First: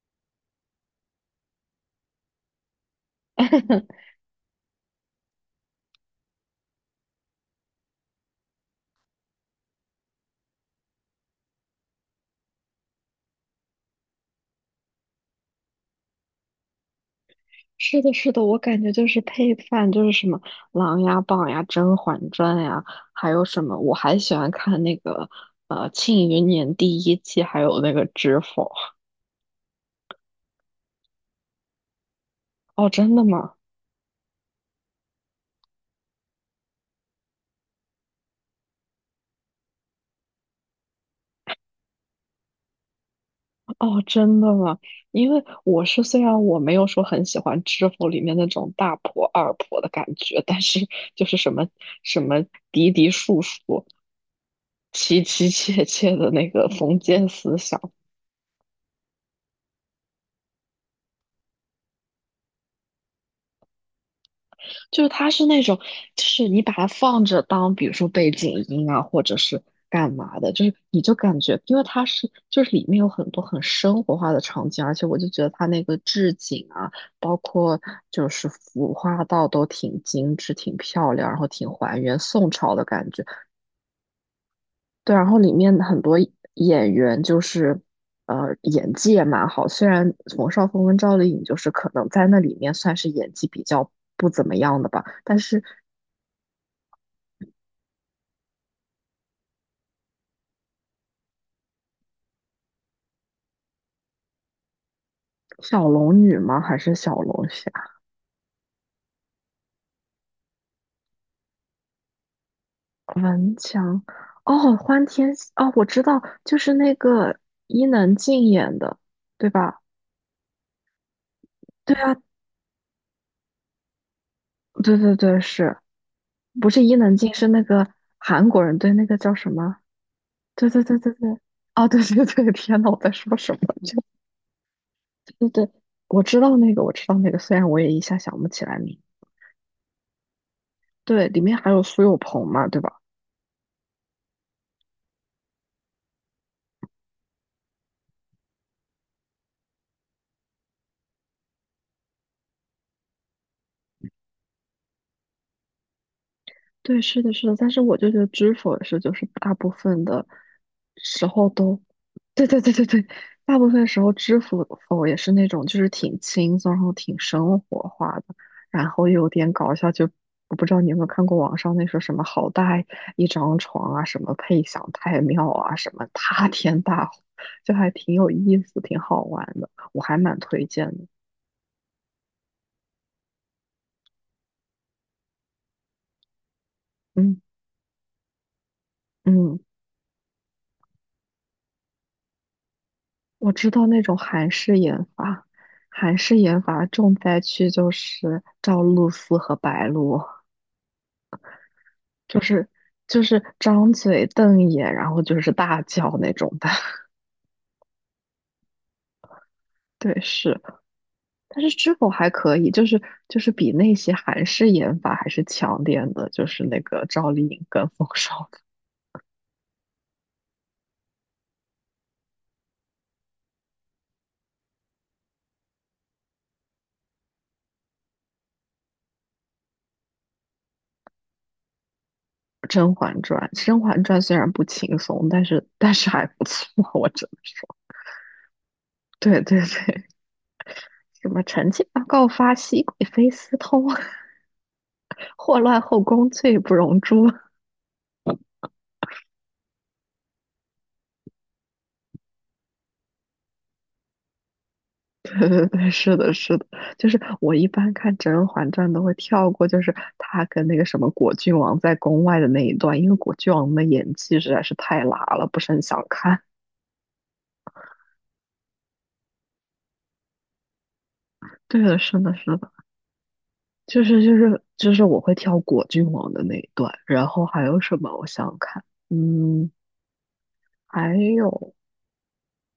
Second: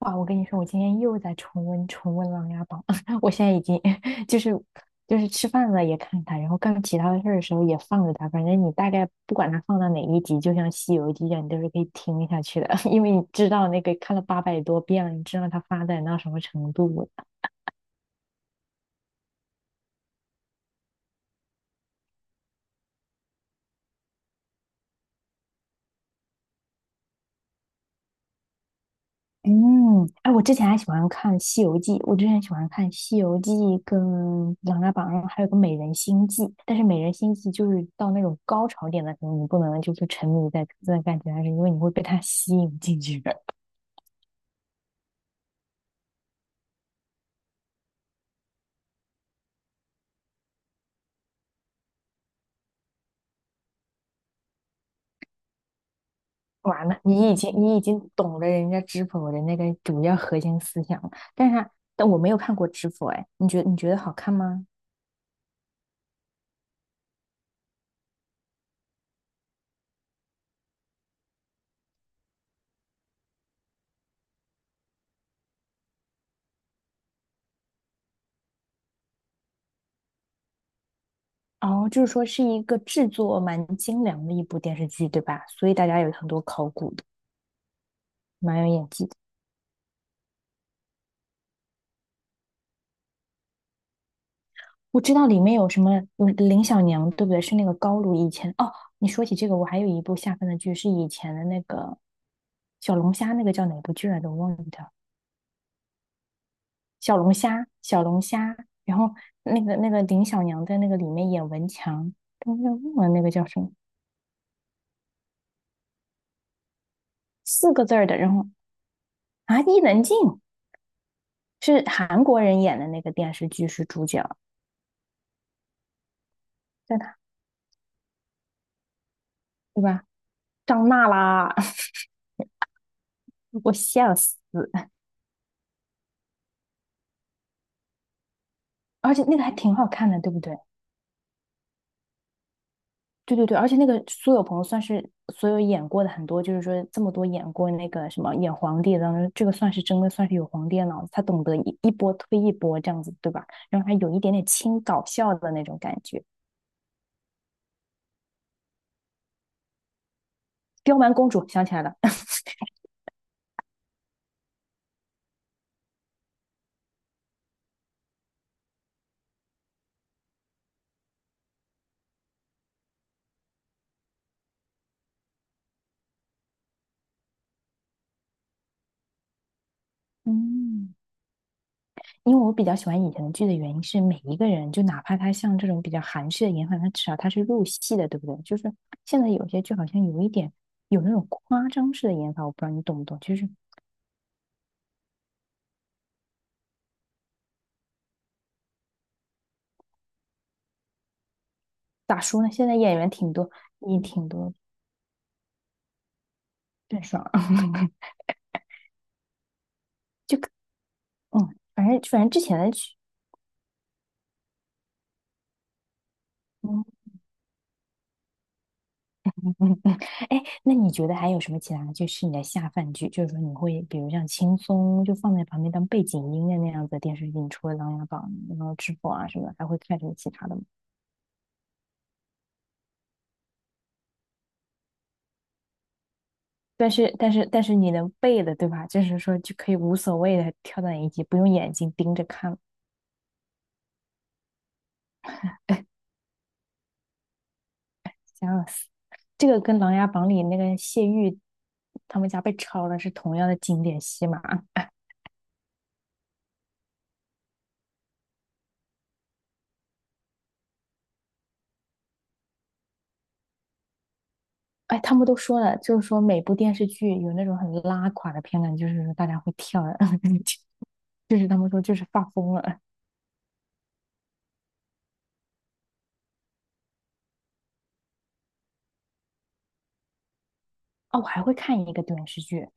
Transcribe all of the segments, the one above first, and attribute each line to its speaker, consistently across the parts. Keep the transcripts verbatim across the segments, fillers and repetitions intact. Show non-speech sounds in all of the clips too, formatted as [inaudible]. Speaker 1: 哇，我跟你说，我今天又在重温重温《琅琊榜》，[laughs] 我现在已经
Speaker 2: [laughs]
Speaker 1: [laughs] 就是就是吃饭了也看它，然后干其他的事儿的时候也放着它，反正你大概不管它放到哪一集，就像《西游记》一样，你都是可以听下去的，[laughs] 因为你知道那个看了八百多遍了，你知道它发展到什么程度了。
Speaker 2: 是的，是的，我感觉就是配饭，就是什么《琅琊榜》呀、《甄嬛传》呀，还有什么，我还喜欢看那个呃《庆余年》第一季，还有那个《知否》。
Speaker 1: 嗯，哎，我之前还喜欢看《西游记》，我之前喜欢看
Speaker 2: 哦，真
Speaker 1: 《西
Speaker 2: 的
Speaker 1: 游记》
Speaker 2: 吗？
Speaker 1: 跟《琅琊榜》，还有个《美人心计》。但是《美人心计》就是到那种高潮点的时候，你不能就是沉迷在这段感情上，是因为你会被它吸引进去。的。
Speaker 2: 哦，真的吗？因为我是虽然我没有说很喜欢《知否》里面那种大婆二婆的感觉，但是就是什么什么嫡嫡庶庶、妻妻妾妾的那个
Speaker 1: 完了，
Speaker 2: 封建
Speaker 1: 你已经
Speaker 2: 思
Speaker 1: 你已
Speaker 2: 想。
Speaker 1: 经懂了人家知否的那个主要核心思想了，但是它但我没有看过知否，哎，你觉得你觉得好看吗？
Speaker 2: 就是它是那种，就是你把它放着当，比如说背景音啊，或者是干嘛的，就是你就感觉，因为它是就是里面有很多很生活化的场景，而且我就觉得它那个置景啊，包括就是服化道都挺精致、挺漂亮，然后挺
Speaker 1: 哦，
Speaker 2: 还
Speaker 1: 就是
Speaker 2: 原
Speaker 1: 说是
Speaker 2: 宋
Speaker 1: 一
Speaker 2: 朝
Speaker 1: 个
Speaker 2: 的
Speaker 1: 制
Speaker 2: 感觉。
Speaker 1: 作蛮精良的一部电视剧，
Speaker 2: 对，
Speaker 1: 对
Speaker 2: 然后
Speaker 1: 吧？
Speaker 2: 里
Speaker 1: 所以
Speaker 2: 面
Speaker 1: 大
Speaker 2: 很
Speaker 1: 家有
Speaker 2: 多
Speaker 1: 很多考
Speaker 2: 演
Speaker 1: 古的，
Speaker 2: 员就是。呃，
Speaker 1: 蛮有演
Speaker 2: 演
Speaker 1: 技
Speaker 2: 技
Speaker 1: 的。
Speaker 2: 也蛮好。虽然冯绍峰跟赵丽颖就是可能在那里面算是演技比较不怎么样的
Speaker 1: 我
Speaker 2: 吧，
Speaker 1: 知道
Speaker 2: 但
Speaker 1: 里面
Speaker 2: 是
Speaker 1: 有什么有林小娘，对不对？是那个高露以前哦。你说起这个，我还有一部下饭的剧是以前的那个小龙虾，那个叫哪部剧来着？我忘记掉。
Speaker 2: 小龙女吗？还是小
Speaker 1: 小龙
Speaker 2: 龙
Speaker 1: 虾，
Speaker 2: 虾？
Speaker 1: 小龙虾。然后那个那个林小娘在那个里面演文强，但是忘了那个叫什么
Speaker 2: 像哦，欢天喜哦，我知道，就是那个
Speaker 1: 四个
Speaker 2: 伊
Speaker 1: 字儿
Speaker 2: 能
Speaker 1: 的。然
Speaker 2: 静
Speaker 1: 后
Speaker 2: 演的，对
Speaker 1: 啊，
Speaker 2: 吧？
Speaker 1: 伊能静是
Speaker 2: 对啊，
Speaker 1: 韩国人演的那个电视剧是主角，
Speaker 2: 对对对，是不是伊
Speaker 1: 在
Speaker 2: 能
Speaker 1: 哪？
Speaker 2: 静是那个韩国人？对，那个叫什么？
Speaker 1: 对吧？
Speaker 2: 对对
Speaker 1: 张
Speaker 2: 对
Speaker 1: 娜
Speaker 2: 对对，
Speaker 1: 拉，
Speaker 2: 哦，对对对，天呐，我在说什
Speaker 1: [laughs] 我
Speaker 2: 么？就
Speaker 1: 笑死。
Speaker 2: 对对对，我知道那个，我知道那个，虽然我也一下想不起来名。
Speaker 1: 而且那个还挺好看的，对不对？
Speaker 2: 对，里面还有苏有朋嘛，对吧？
Speaker 1: 对对对，而且那个苏有朋算是所有演过的很多，就是说这么多演过那个什么演皇帝的当中这个算是真的算是有皇帝的脑子，他懂得一一波推一波这样子，对吧？然后还有一点点轻搞笑的那种感觉。
Speaker 2: 对，是的，是的，但是我就觉得知否是就是大部分的
Speaker 1: 刁蛮
Speaker 2: 时
Speaker 1: 公主
Speaker 2: 候
Speaker 1: 想起
Speaker 2: 都，
Speaker 1: 来了，
Speaker 2: 对对对
Speaker 1: [laughs]
Speaker 2: 对对，大部分时候知否否也是那种就是挺轻松，然后挺生活化的，然后又有点搞笑。就我不知道你有没有看过网上那说什么好大一张床啊，什么配享太庙啊，什么塌天大祸就还挺有意思，挺好玩的，我还蛮推荐
Speaker 1: 嗯，
Speaker 2: 的。
Speaker 1: 因为我比较喜欢以前的剧的原因是，每一个人就哪怕他像这种比较韩式的演法，他至少他
Speaker 2: 嗯
Speaker 1: 是入戏的，对不对？就是现在有
Speaker 2: 嗯。
Speaker 1: 些剧好像有一点有那种夸张式的演法，我不知道你懂不懂，就是
Speaker 2: 我知道那种韩式研发，韩式研发重灾区就是赵露思和白鹿，
Speaker 1: 咋
Speaker 2: 就
Speaker 1: 说呢？现
Speaker 2: 是
Speaker 1: 在演员
Speaker 2: 就
Speaker 1: 挺
Speaker 2: 是
Speaker 1: 多，
Speaker 2: 张
Speaker 1: 也
Speaker 2: 嘴
Speaker 1: 挺多
Speaker 2: 瞪眼，然后就是大叫那种的。
Speaker 1: 郑爽，
Speaker 2: [laughs] 对，是，
Speaker 1: [laughs] 嗯，
Speaker 2: 但是
Speaker 1: 反
Speaker 2: 知
Speaker 1: 正
Speaker 2: 否
Speaker 1: 反
Speaker 2: 还
Speaker 1: 正之
Speaker 2: 可
Speaker 1: 前
Speaker 2: 以，
Speaker 1: 的
Speaker 2: 就
Speaker 1: 剧，
Speaker 2: 是就是比那些韩式研发还是强点的，就是那
Speaker 1: 嗯
Speaker 2: 个赵丽颖跟冯绍峰
Speaker 1: 嗯嗯嗯，哎，那你觉得还有什么其他就是你的下饭剧？就是说你会比如像轻松就放在旁边当背景音的那样子的电视剧，你除了《琅琊榜》然后《知否》啊什么的，还会看什么其他的吗？
Speaker 2: 《甄嬛传》，《甄嬛传》虽然不轻松，但是但是还不错，
Speaker 1: 但
Speaker 2: 我
Speaker 1: 是
Speaker 2: 真
Speaker 1: 但
Speaker 2: 的
Speaker 1: 是但
Speaker 2: 是。
Speaker 1: 是你能背的对吧？就是说
Speaker 2: 对
Speaker 1: 就
Speaker 2: 对
Speaker 1: 可以无
Speaker 2: 对，
Speaker 1: 所谓的跳到一集，
Speaker 2: 什
Speaker 1: 不
Speaker 2: 么
Speaker 1: 用
Speaker 2: 臣
Speaker 1: 眼
Speaker 2: 妾
Speaker 1: 睛
Speaker 2: 报
Speaker 1: 盯着
Speaker 2: 告发
Speaker 1: 看，
Speaker 2: 熹贵妃私通。祸乱后宫，罪不容诛。[laughs]
Speaker 1: 想死。这个跟《琅琊榜》里那个谢玉他们家被抄了是同样的经典戏码。
Speaker 2: 对对对，是的，是的，就是我一般看《甄嬛传》都会跳过，就是她跟那个什么果郡王在宫外的那一段，因为果郡王的演技实在是
Speaker 1: 哎，
Speaker 2: 太
Speaker 1: 他
Speaker 2: 拉
Speaker 1: 们都
Speaker 2: 了，不
Speaker 1: 说
Speaker 2: 是
Speaker 1: 了，
Speaker 2: 很
Speaker 1: 就
Speaker 2: 想
Speaker 1: 是说
Speaker 2: 看。
Speaker 1: 每部电视剧有那种很拉垮的片段，就是说大家会跳的 [laughs] 就是他们说
Speaker 2: 对
Speaker 1: 就
Speaker 2: 的，
Speaker 1: 是
Speaker 2: 是
Speaker 1: 发
Speaker 2: 的，是
Speaker 1: 疯
Speaker 2: 的，
Speaker 1: 了。
Speaker 2: 就是就是就是我会跳果郡王的那一段，然后还有什么？我想想看，嗯，还
Speaker 1: 哦，我还会
Speaker 2: 有，
Speaker 1: 看一个电视剧，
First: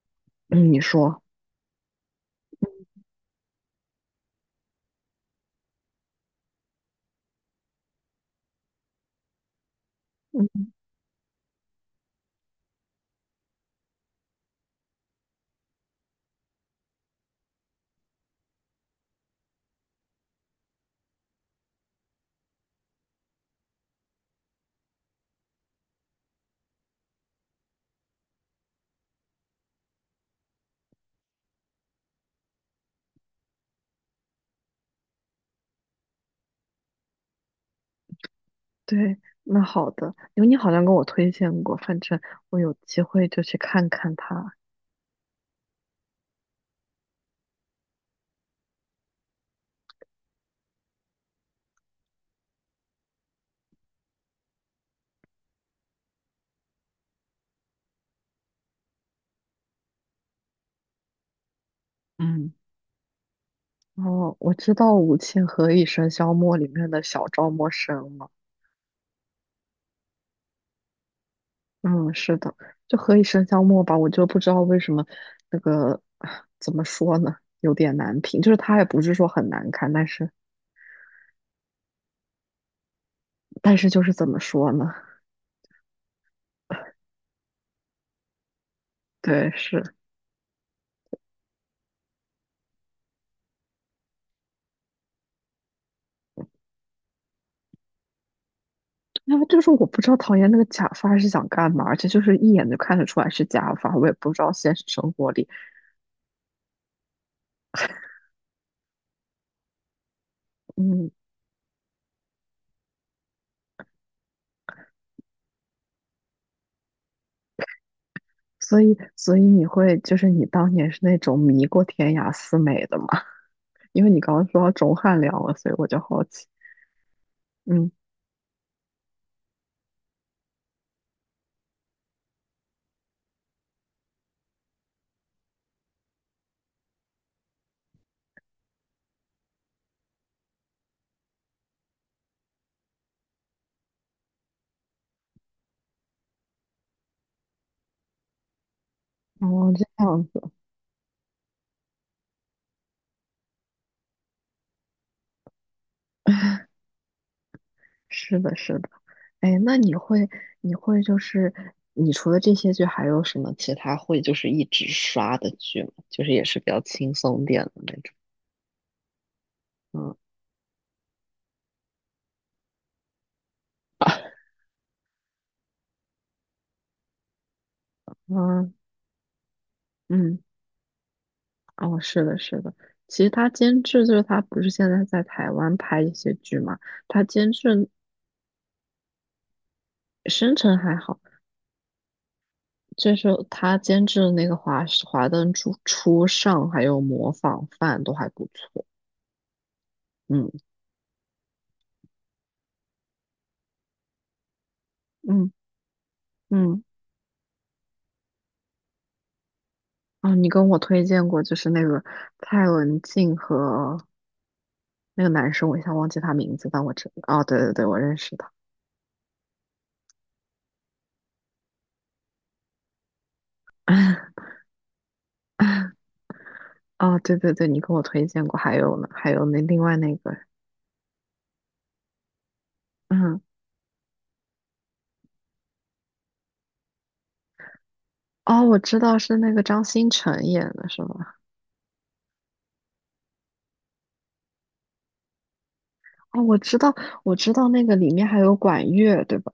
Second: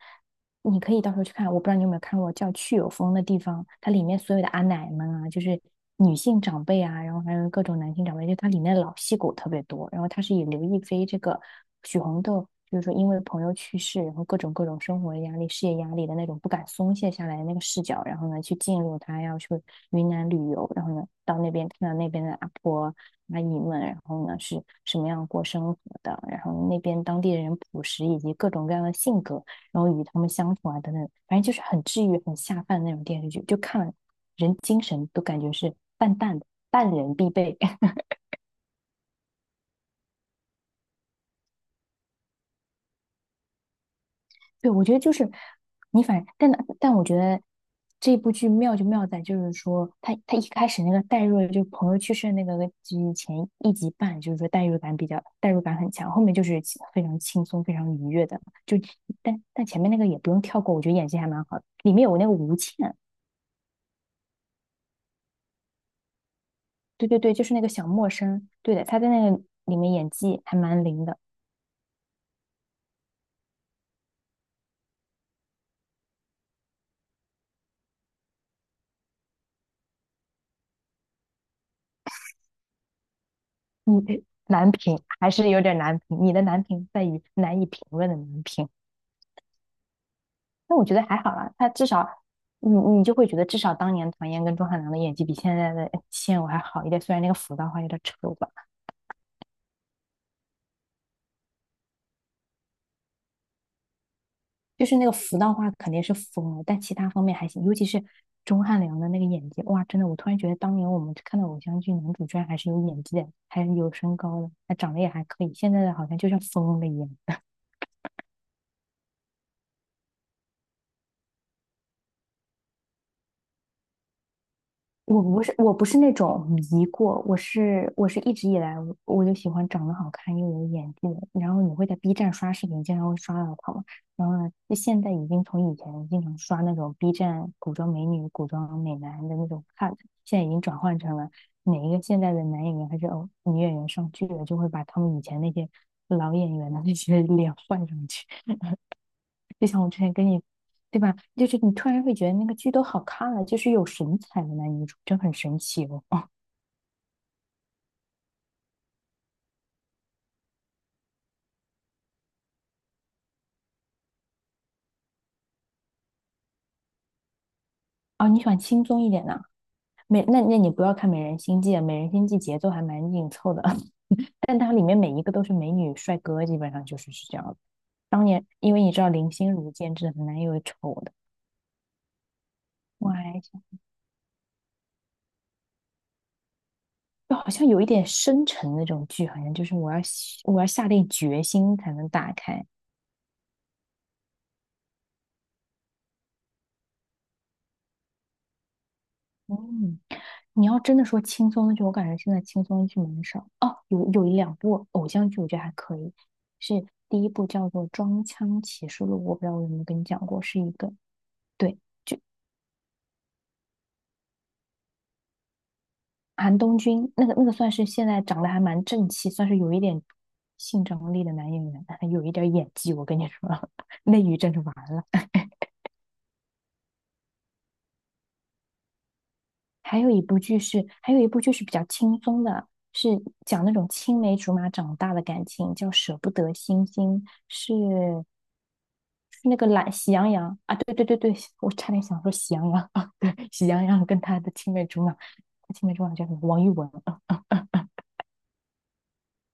Speaker 2: 嗯，你
Speaker 1: 你可以到时
Speaker 2: 说，
Speaker 1: 候去看。我不知道你有没有看过，叫《去有风的地方》，它里面所有的阿奶们啊，就是女性长辈啊，然后还有各种男性长辈，就它里面的老戏骨特别多。然后它是以刘
Speaker 2: 嗯，
Speaker 1: 亦菲这个许红豆，就是说因为朋友去世，然后各种各种生活压力、事业压力的那种不敢松懈下来的那个视角，然后呢去进入她要去云南旅游，然后呢到那边看到那边的阿婆。阿姨们，然后呢是什么样过生活的，然后那边当地人朴实以及各种各样的性格，然后与他们相处啊等等，反正就是很治愈、很下饭的那种电视剧，就看了人精神都感觉是淡淡的，淡人必备。[laughs]
Speaker 2: 对。那好的，因为你好像跟我推荐过，反正我有机会就去看看他。
Speaker 1: 对，我觉得就是你反，但但我觉得这部剧妙就妙在，就是说他他一开始那个代入，就朋友去世的那个剧前一集半，就是说代入感比较代入感很强，后面就是其非常轻松、非常愉悦的。就但但前面那个也不用跳过，我觉得演技还蛮好的。里面有那个
Speaker 2: 嗯。
Speaker 1: 吴倩，
Speaker 2: 哦，我知道“吾妻何以笙箫默”里面的
Speaker 1: 对对
Speaker 2: 小
Speaker 1: 对，就
Speaker 2: 赵
Speaker 1: 是那
Speaker 2: 默
Speaker 1: 个小默
Speaker 2: 笙了。
Speaker 1: 生，对的，她在那个里面演技还蛮灵的。
Speaker 2: 嗯，是的，就“何以笙箫默”吧，我就不知道为什么那个啊怎么说呢，有点难评。就是它也不是说很难看，但是但是就是
Speaker 1: 你
Speaker 2: 怎么说
Speaker 1: 难
Speaker 2: 呢？
Speaker 1: 评 [laughs] 还是有点难评，你的难评在于难以评论的难评。
Speaker 2: [laughs] 对，是，
Speaker 1: 那我觉得还好啦，他至少你你就会觉得至少当年唐嫣跟钟汉良的演技比现在的哎现偶还好一点，虽然那个服道化有点丑吧，
Speaker 2: 那就是我不知道唐嫣那个假发是想干嘛，而且就是一眼就看得出来是假发，我也不知道现实
Speaker 1: 就是那
Speaker 2: 生
Speaker 1: 个
Speaker 2: 活
Speaker 1: 服
Speaker 2: 里，
Speaker 1: 道化肯定是疯了，但其他方面还行，尤其是钟汉良的那个演技，哇，真的，我突然觉得当年我
Speaker 2: 嗯，
Speaker 1: 们看到偶像剧男主居然还是有演技的，还有身高的，他长得也还可以，现在的好像就像疯了一样。
Speaker 2: 所以所以你会就是你当年是那种迷过天涯四美的吗？因为你刚刚说到钟汉
Speaker 1: 我
Speaker 2: 良
Speaker 1: 不
Speaker 2: 了，
Speaker 1: 是
Speaker 2: 所
Speaker 1: 我
Speaker 2: 以
Speaker 1: 不
Speaker 2: 我
Speaker 1: 是
Speaker 2: 就
Speaker 1: 那
Speaker 2: 好奇。
Speaker 1: 种迷过，我
Speaker 2: 嗯，
Speaker 1: 是我是一直以来我我就喜欢长得好看又有演技的。然后你会在 B 站刷视频，经常会刷到他嘛。然后呢，就现在已经从以前经常刷那种 B 站古装美女、古装美男的那种看，现在已经转换成了哪一个现在的男演员还是哦女演员上剧了，就会把他们以前那些老演员的那些脸 [laughs] 换上去。[laughs] 就
Speaker 2: 哦，
Speaker 1: 像我之
Speaker 2: 这
Speaker 1: 前
Speaker 2: 样
Speaker 1: 跟
Speaker 2: 子，
Speaker 1: 你。对吧？就是你突然会觉得那个剧都好看了，就是有神采的男女主，真很神奇哦。
Speaker 2: 是的，是的。哎，那你会，你会就是，你除了这些剧，还有什么其他会就是一直刷的剧吗？就是也是比较轻松点的那种。
Speaker 1: 哦，你喜欢轻松一点的，
Speaker 2: 嗯
Speaker 1: 美，那那你不要看《美人心计》，《美人心计》节奏还蛮紧凑的，[laughs] 但它里面每一个都是美女帅哥，基本上就是是这样的。当年
Speaker 2: 嗯
Speaker 1: 因为你知道林心如监制很
Speaker 2: 嗯，
Speaker 1: 难有丑的，
Speaker 2: 哦，是的，是的。
Speaker 1: 我
Speaker 2: 其实
Speaker 1: 还
Speaker 2: 他
Speaker 1: 想
Speaker 2: 监制就是他，不是现在在台湾拍一些剧嘛？他
Speaker 1: 就好
Speaker 2: 监
Speaker 1: 像有一
Speaker 2: 制
Speaker 1: 点深沉那种剧，好像就是我要
Speaker 2: 深
Speaker 1: 我要
Speaker 2: 沉
Speaker 1: 下
Speaker 2: 还
Speaker 1: 定
Speaker 2: 好，
Speaker 1: 决心才能打开。
Speaker 2: 就是他监制的那个华《华灯初初上》还有《模仿犯》都还不错。
Speaker 1: 嗯，
Speaker 2: 嗯
Speaker 1: 你要真的说轻松的剧，我感觉现在轻松的剧蛮少。哦，有有一两部偶像剧，我
Speaker 2: 嗯
Speaker 1: 觉得还可以，
Speaker 2: 嗯，
Speaker 1: 是第一部叫做《装腔启示录》，我不知道我有没有跟你讲
Speaker 2: 啊，
Speaker 1: 过，
Speaker 2: 你
Speaker 1: 是
Speaker 2: 跟
Speaker 1: 一
Speaker 2: 我
Speaker 1: 个
Speaker 2: 推荐过，就是
Speaker 1: 对，
Speaker 2: 那个蔡文静和那个男生，我一下忘记他名
Speaker 1: 韩
Speaker 2: 字，
Speaker 1: 东
Speaker 2: 但我知，
Speaker 1: 君那个
Speaker 2: 哦，
Speaker 1: 那个
Speaker 2: 对
Speaker 1: 算
Speaker 2: 对对，
Speaker 1: 是
Speaker 2: 我
Speaker 1: 现
Speaker 2: 认
Speaker 1: 在
Speaker 2: 识
Speaker 1: 长得
Speaker 2: 他。
Speaker 1: 还蛮正气，算是有一点性张力的男演员，[laughs] 有一点演技。我跟你说，[laughs] 内娱真是完了。[laughs]
Speaker 2: [laughs] 哦，对对对，你跟我推荐过，还有呢，还有那另外
Speaker 1: 还有
Speaker 2: 那
Speaker 1: 一
Speaker 2: 个，
Speaker 1: 部剧是，还有一部剧是比较轻松的，是
Speaker 2: 嗯，
Speaker 1: 讲那种青梅竹马长大的感情，叫《舍不得星星》，是
Speaker 2: 哦，我知道是
Speaker 1: 是
Speaker 2: 那
Speaker 1: 那
Speaker 2: 个
Speaker 1: 个
Speaker 2: 张
Speaker 1: 懒
Speaker 2: 新
Speaker 1: 喜羊
Speaker 2: 成
Speaker 1: 羊
Speaker 2: 演
Speaker 1: 啊，
Speaker 2: 的，
Speaker 1: 对
Speaker 2: 是
Speaker 1: 对对对，
Speaker 2: 吧？
Speaker 1: 我差点想说喜羊羊啊，[laughs] 对，喜羊羊跟他的青梅竹马，青梅竹马叫什么？
Speaker 2: 哦，我
Speaker 1: 王一
Speaker 2: 知
Speaker 1: 文
Speaker 2: 道，我知道那个里面还有管乐，对吧？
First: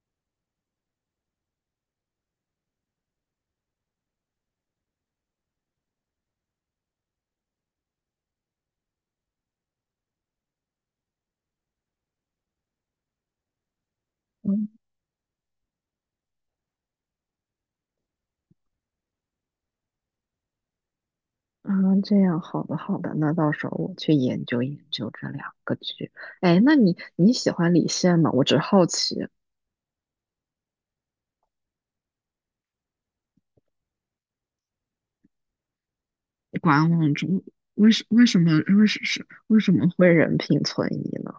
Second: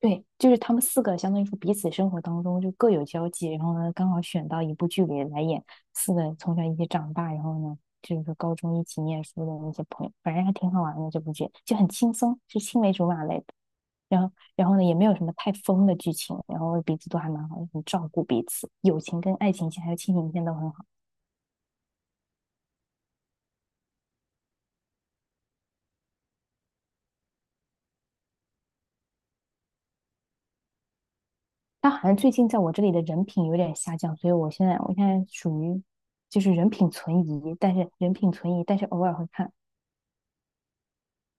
Speaker 1: 对，就是他们四个相当于说彼此生活当中就各有交际，然后呢刚好选到一部剧里来演四个从小一起长大，然后呢就是说高中一起念书的那些朋友，反正还挺好玩的这部剧，就很轻松，是青梅竹马类的。然后，
Speaker 2: 嗯
Speaker 1: 然后呢也没有什么太疯的剧情，然后彼此都还蛮好，很照顾彼此，友情跟爱情线还有亲情线都很好。
Speaker 2: 啊，这样，好的好的，那到时候我去研究研究这两个剧。哎，那你你喜欢李现吗？我只是好奇。
Speaker 1: 他好像最近在我这里的人品有点下降，所以我现在我现在属于就是人
Speaker 2: 观
Speaker 1: 品
Speaker 2: 望
Speaker 1: 存
Speaker 2: 中
Speaker 1: 疑，但
Speaker 2: 为
Speaker 1: 是
Speaker 2: 什
Speaker 1: 人
Speaker 2: 为
Speaker 1: 品
Speaker 2: 什么
Speaker 1: 存疑，但是
Speaker 2: 为
Speaker 1: 偶
Speaker 2: 什
Speaker 1: 尔
Speaker 2: 是
Speaker 1: 会看。
Speaker 2: 为什么会人品存疑呢？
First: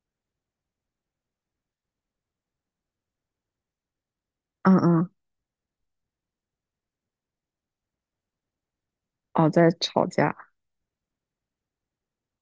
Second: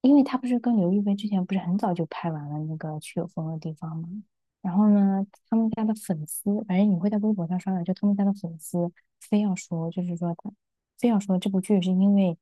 Speaker 1: 因为他不是跟刘亦菲之前不是很早就拍完了那个去有风的地方吗？
Speaker 2: 嗯
Speaker 1: 然后
Speaker 2: 嗯，
Speaker 1: 呢，他们家的粉丝，反正你会在微博上刷到，就他们家的粉丝非
Speaker 2: 哦，
Speaker 1: 要
Speaker 2: 在
Speaker 1: 说，就
Speaker 2: 吵
Speaker 1: 是
Speaker 2: 架，
Speaker 1: 说他非要说这部剧是因为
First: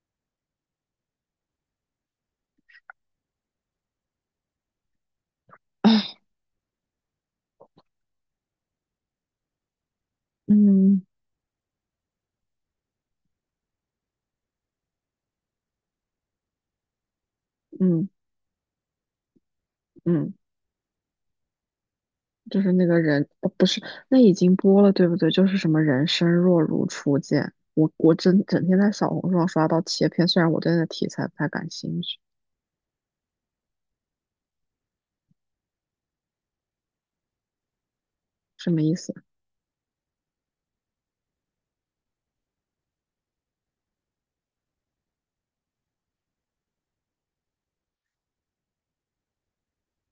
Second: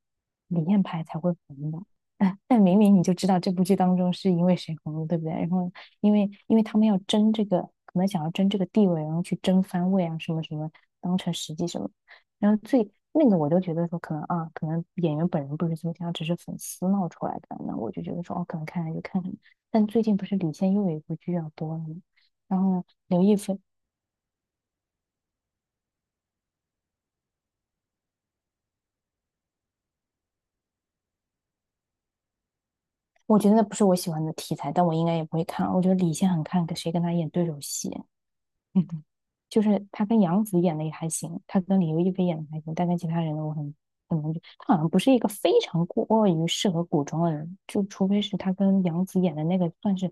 Speaker 1: 李现拍才会红的，哎，但明明你就知道这部剧当中是因为谁红的，对不对？然后因为因为他们要争这个，可能想要争这个地位，然后去争番位啊，什么
Speaker 2: [clears throat]
Speaker 1: 什么，
Speaker 2: 嗯
Speaker 1: 当成实际什么。然后最那个我都觉得说可能啊，可能演员本人不是这么想，只是粉丝闹出来的。那我就
Speaker 2: 嗯
Speaker 1: 觉得说哦，可能看看就看看。但最近不
Speaker 2: 嗯，
Speaker 1: 是李现又有一部剧要播了吗？
Speaker 2: 就
Speaker 1: 然
Speaker 2: 是
Speaker 1: 后呢，
Speaker 2: 那个
Speaker 1: 刘
Speaker 2: 人，
Speaker 1: 亦
Speaker 2: 哦，
Speaker 1: 菲，
Speaker 2: 不是，那已经播了，对不对？就是什么人生若如初见，我我整整天在小红书上刷到切片，虽然我对那题材不太感兴趣，
Speaker 1: 我觉得那不是我喜欢的题材，但我应该也不会看。我觉得李现很看谁跟他演对手戏。
Speaker 2: 什么
Speaker 1: 嗯，
Speaker 2: 意思？
Speaker 1: 就是他跟杨紫演的也还行，他跟李优一菲演的还行，但跟其他人的我很很难觉。他好像不是一个非常过于适合古装的人，就除非是他跟杨紫演的那个算是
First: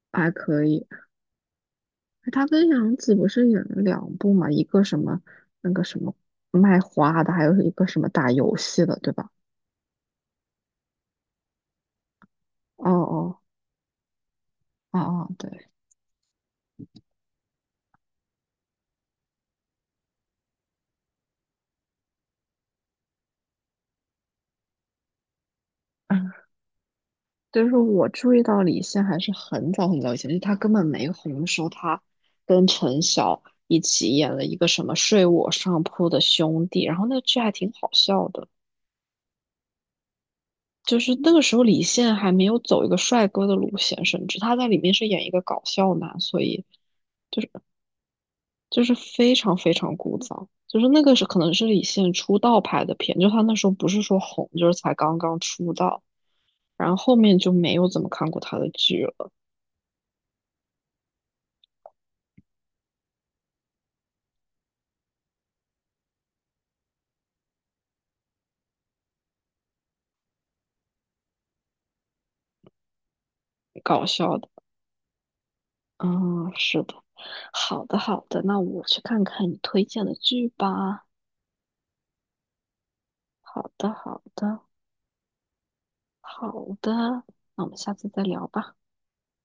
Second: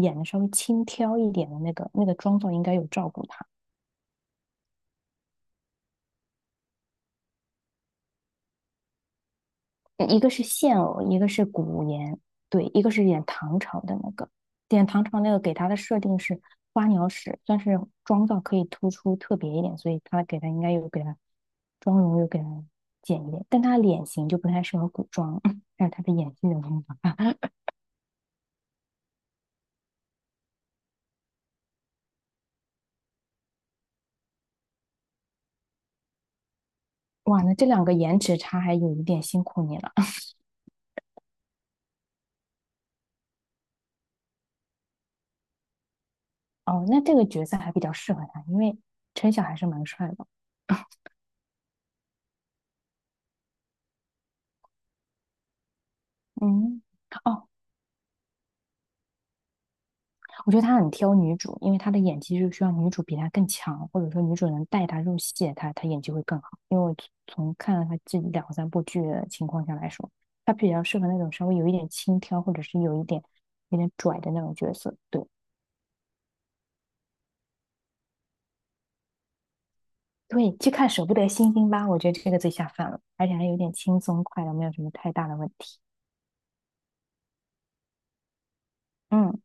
Speaker 1: 演的
Speaker 2: 还
Speaker 1: 稍微
Speaker 2: 可
Speaker 1: 轻
Speaker 2: 以，
Speaker 1: 佻一点的那个，那个
Speaker 2: 哎
Speaker 1: 妆
Speaker 2: 他
Speaker 1: 造应
Speaker 2: 跟
Speaker 1: 该有
Speaker 2: 杨
Speaker 1: 照
Speaker 2: 紫
Speaker 1: 顾
Speaker 2: 不
Speaker 1: 他。
Speaker 2: 是演了两部嘛，一个什么那个什么卖花的，还有一个什么打游戏的，对吧？
Speaker 1: 一个是现偶，一个是古言，对，一
Speaker 2: 哦
Speaker 1: 个是演
Speaker 2: 哦
Speaker 1: 唐朝的那个，演
Speaker 2: 哦
Speaker 1: 唐朝那
Speaker 2: 哦，
Speaker 1: 个
Speaker 2: 对。
Speaker 1: 给他的设定是花鸟使，算是妆造可以突出特别一点，所以他给他应该有给他妆容又给他减一点，但他脸型就不太适合古装，[laughs]
Speaker 2: [laughs]
Speaker 1: 但是他的
Speaker 2: 嗯，
Speaker 1: 演技的风格。
Speaker 2: 就是我注意到李现还是很早很早以前，就是他根本没红的时候，他跟陈晓一起演了一个什么《睡我上铺的兄弟》，然后那
Speaker 1: [laughs]
Speaker 2: 剧
Speaker 1: 哇，
Speaker 2: 还
Speaker 1: 那这
Speaker 2: 挺
Speaker 1: 两
Speaker 2: 好
Speaker 1: 个颜
Speaker 2: 笑
Speaker 1: 值
Speaker 2: 的。
Speaker 1: 差还有一点辛苦你了。[laughs]
Speaker 2: 就是那个时候，李现还没有走一个帅哥的路线，甚至他在里面是演一个搞笑男，所以
Speaker 1: 哦，那这个角色还比较适合他，因为
Speaker 2: 就是
Speaker 1: 陈
Speaker 2: 非
Speaker 1: 晓
Speaker 2: 常
Speaker 1: 还是
Speaker 2: 非
Speaker 1: 蛮
Speaker 2: 常
Speaker 1: 帅
Speaker 2: 古
Speaker 1: 的。
Speaker 2: 早。就是那个是可能是李现出道拍的片，就他那时候不是说红，就是才刚刚出道，
Speaker 1: 嗯，
Speaker 2: 然后后面
Speaker 1: 哦，
Speaker 2: 就没有怎么看过他的剧了，
Speaker 1: 我觉得他很挑女主，因为他的演技就需要女主比他更强，或者说女主能带他入戏，他他演技会更好。因为我从看了他这两三部剧的情况下来说，他比较适合那种稍微有一点轻佻，或者是有一点有点
Speaker 2: 搞
Speaker 1: 拽的
Speaker 2: 笑
Speaker 1: 那
Speaker 2: 的。
Speaker 1: 种角色。对
Speaker 2: 嗯，是的，好的好的，那我去看看你推荐的剧
Speaker 1: 对，去看《舍
Speaker 2: 吧。
Speaker 1: 不得星星》吧，我觉得这个最下饭了，而且还有
Speaker 2: 好
Speaker 1: 点
Speaker 2: 的
Speaker 1: 轻
Speaker 2: 好
Speaker 1: 松快乐，
Speaker 2: 的
Speaker 1: 没有什么太大的问题。
Speaker 2: 好的，那我们下次再聊吧。
Speaker 1: 嗯。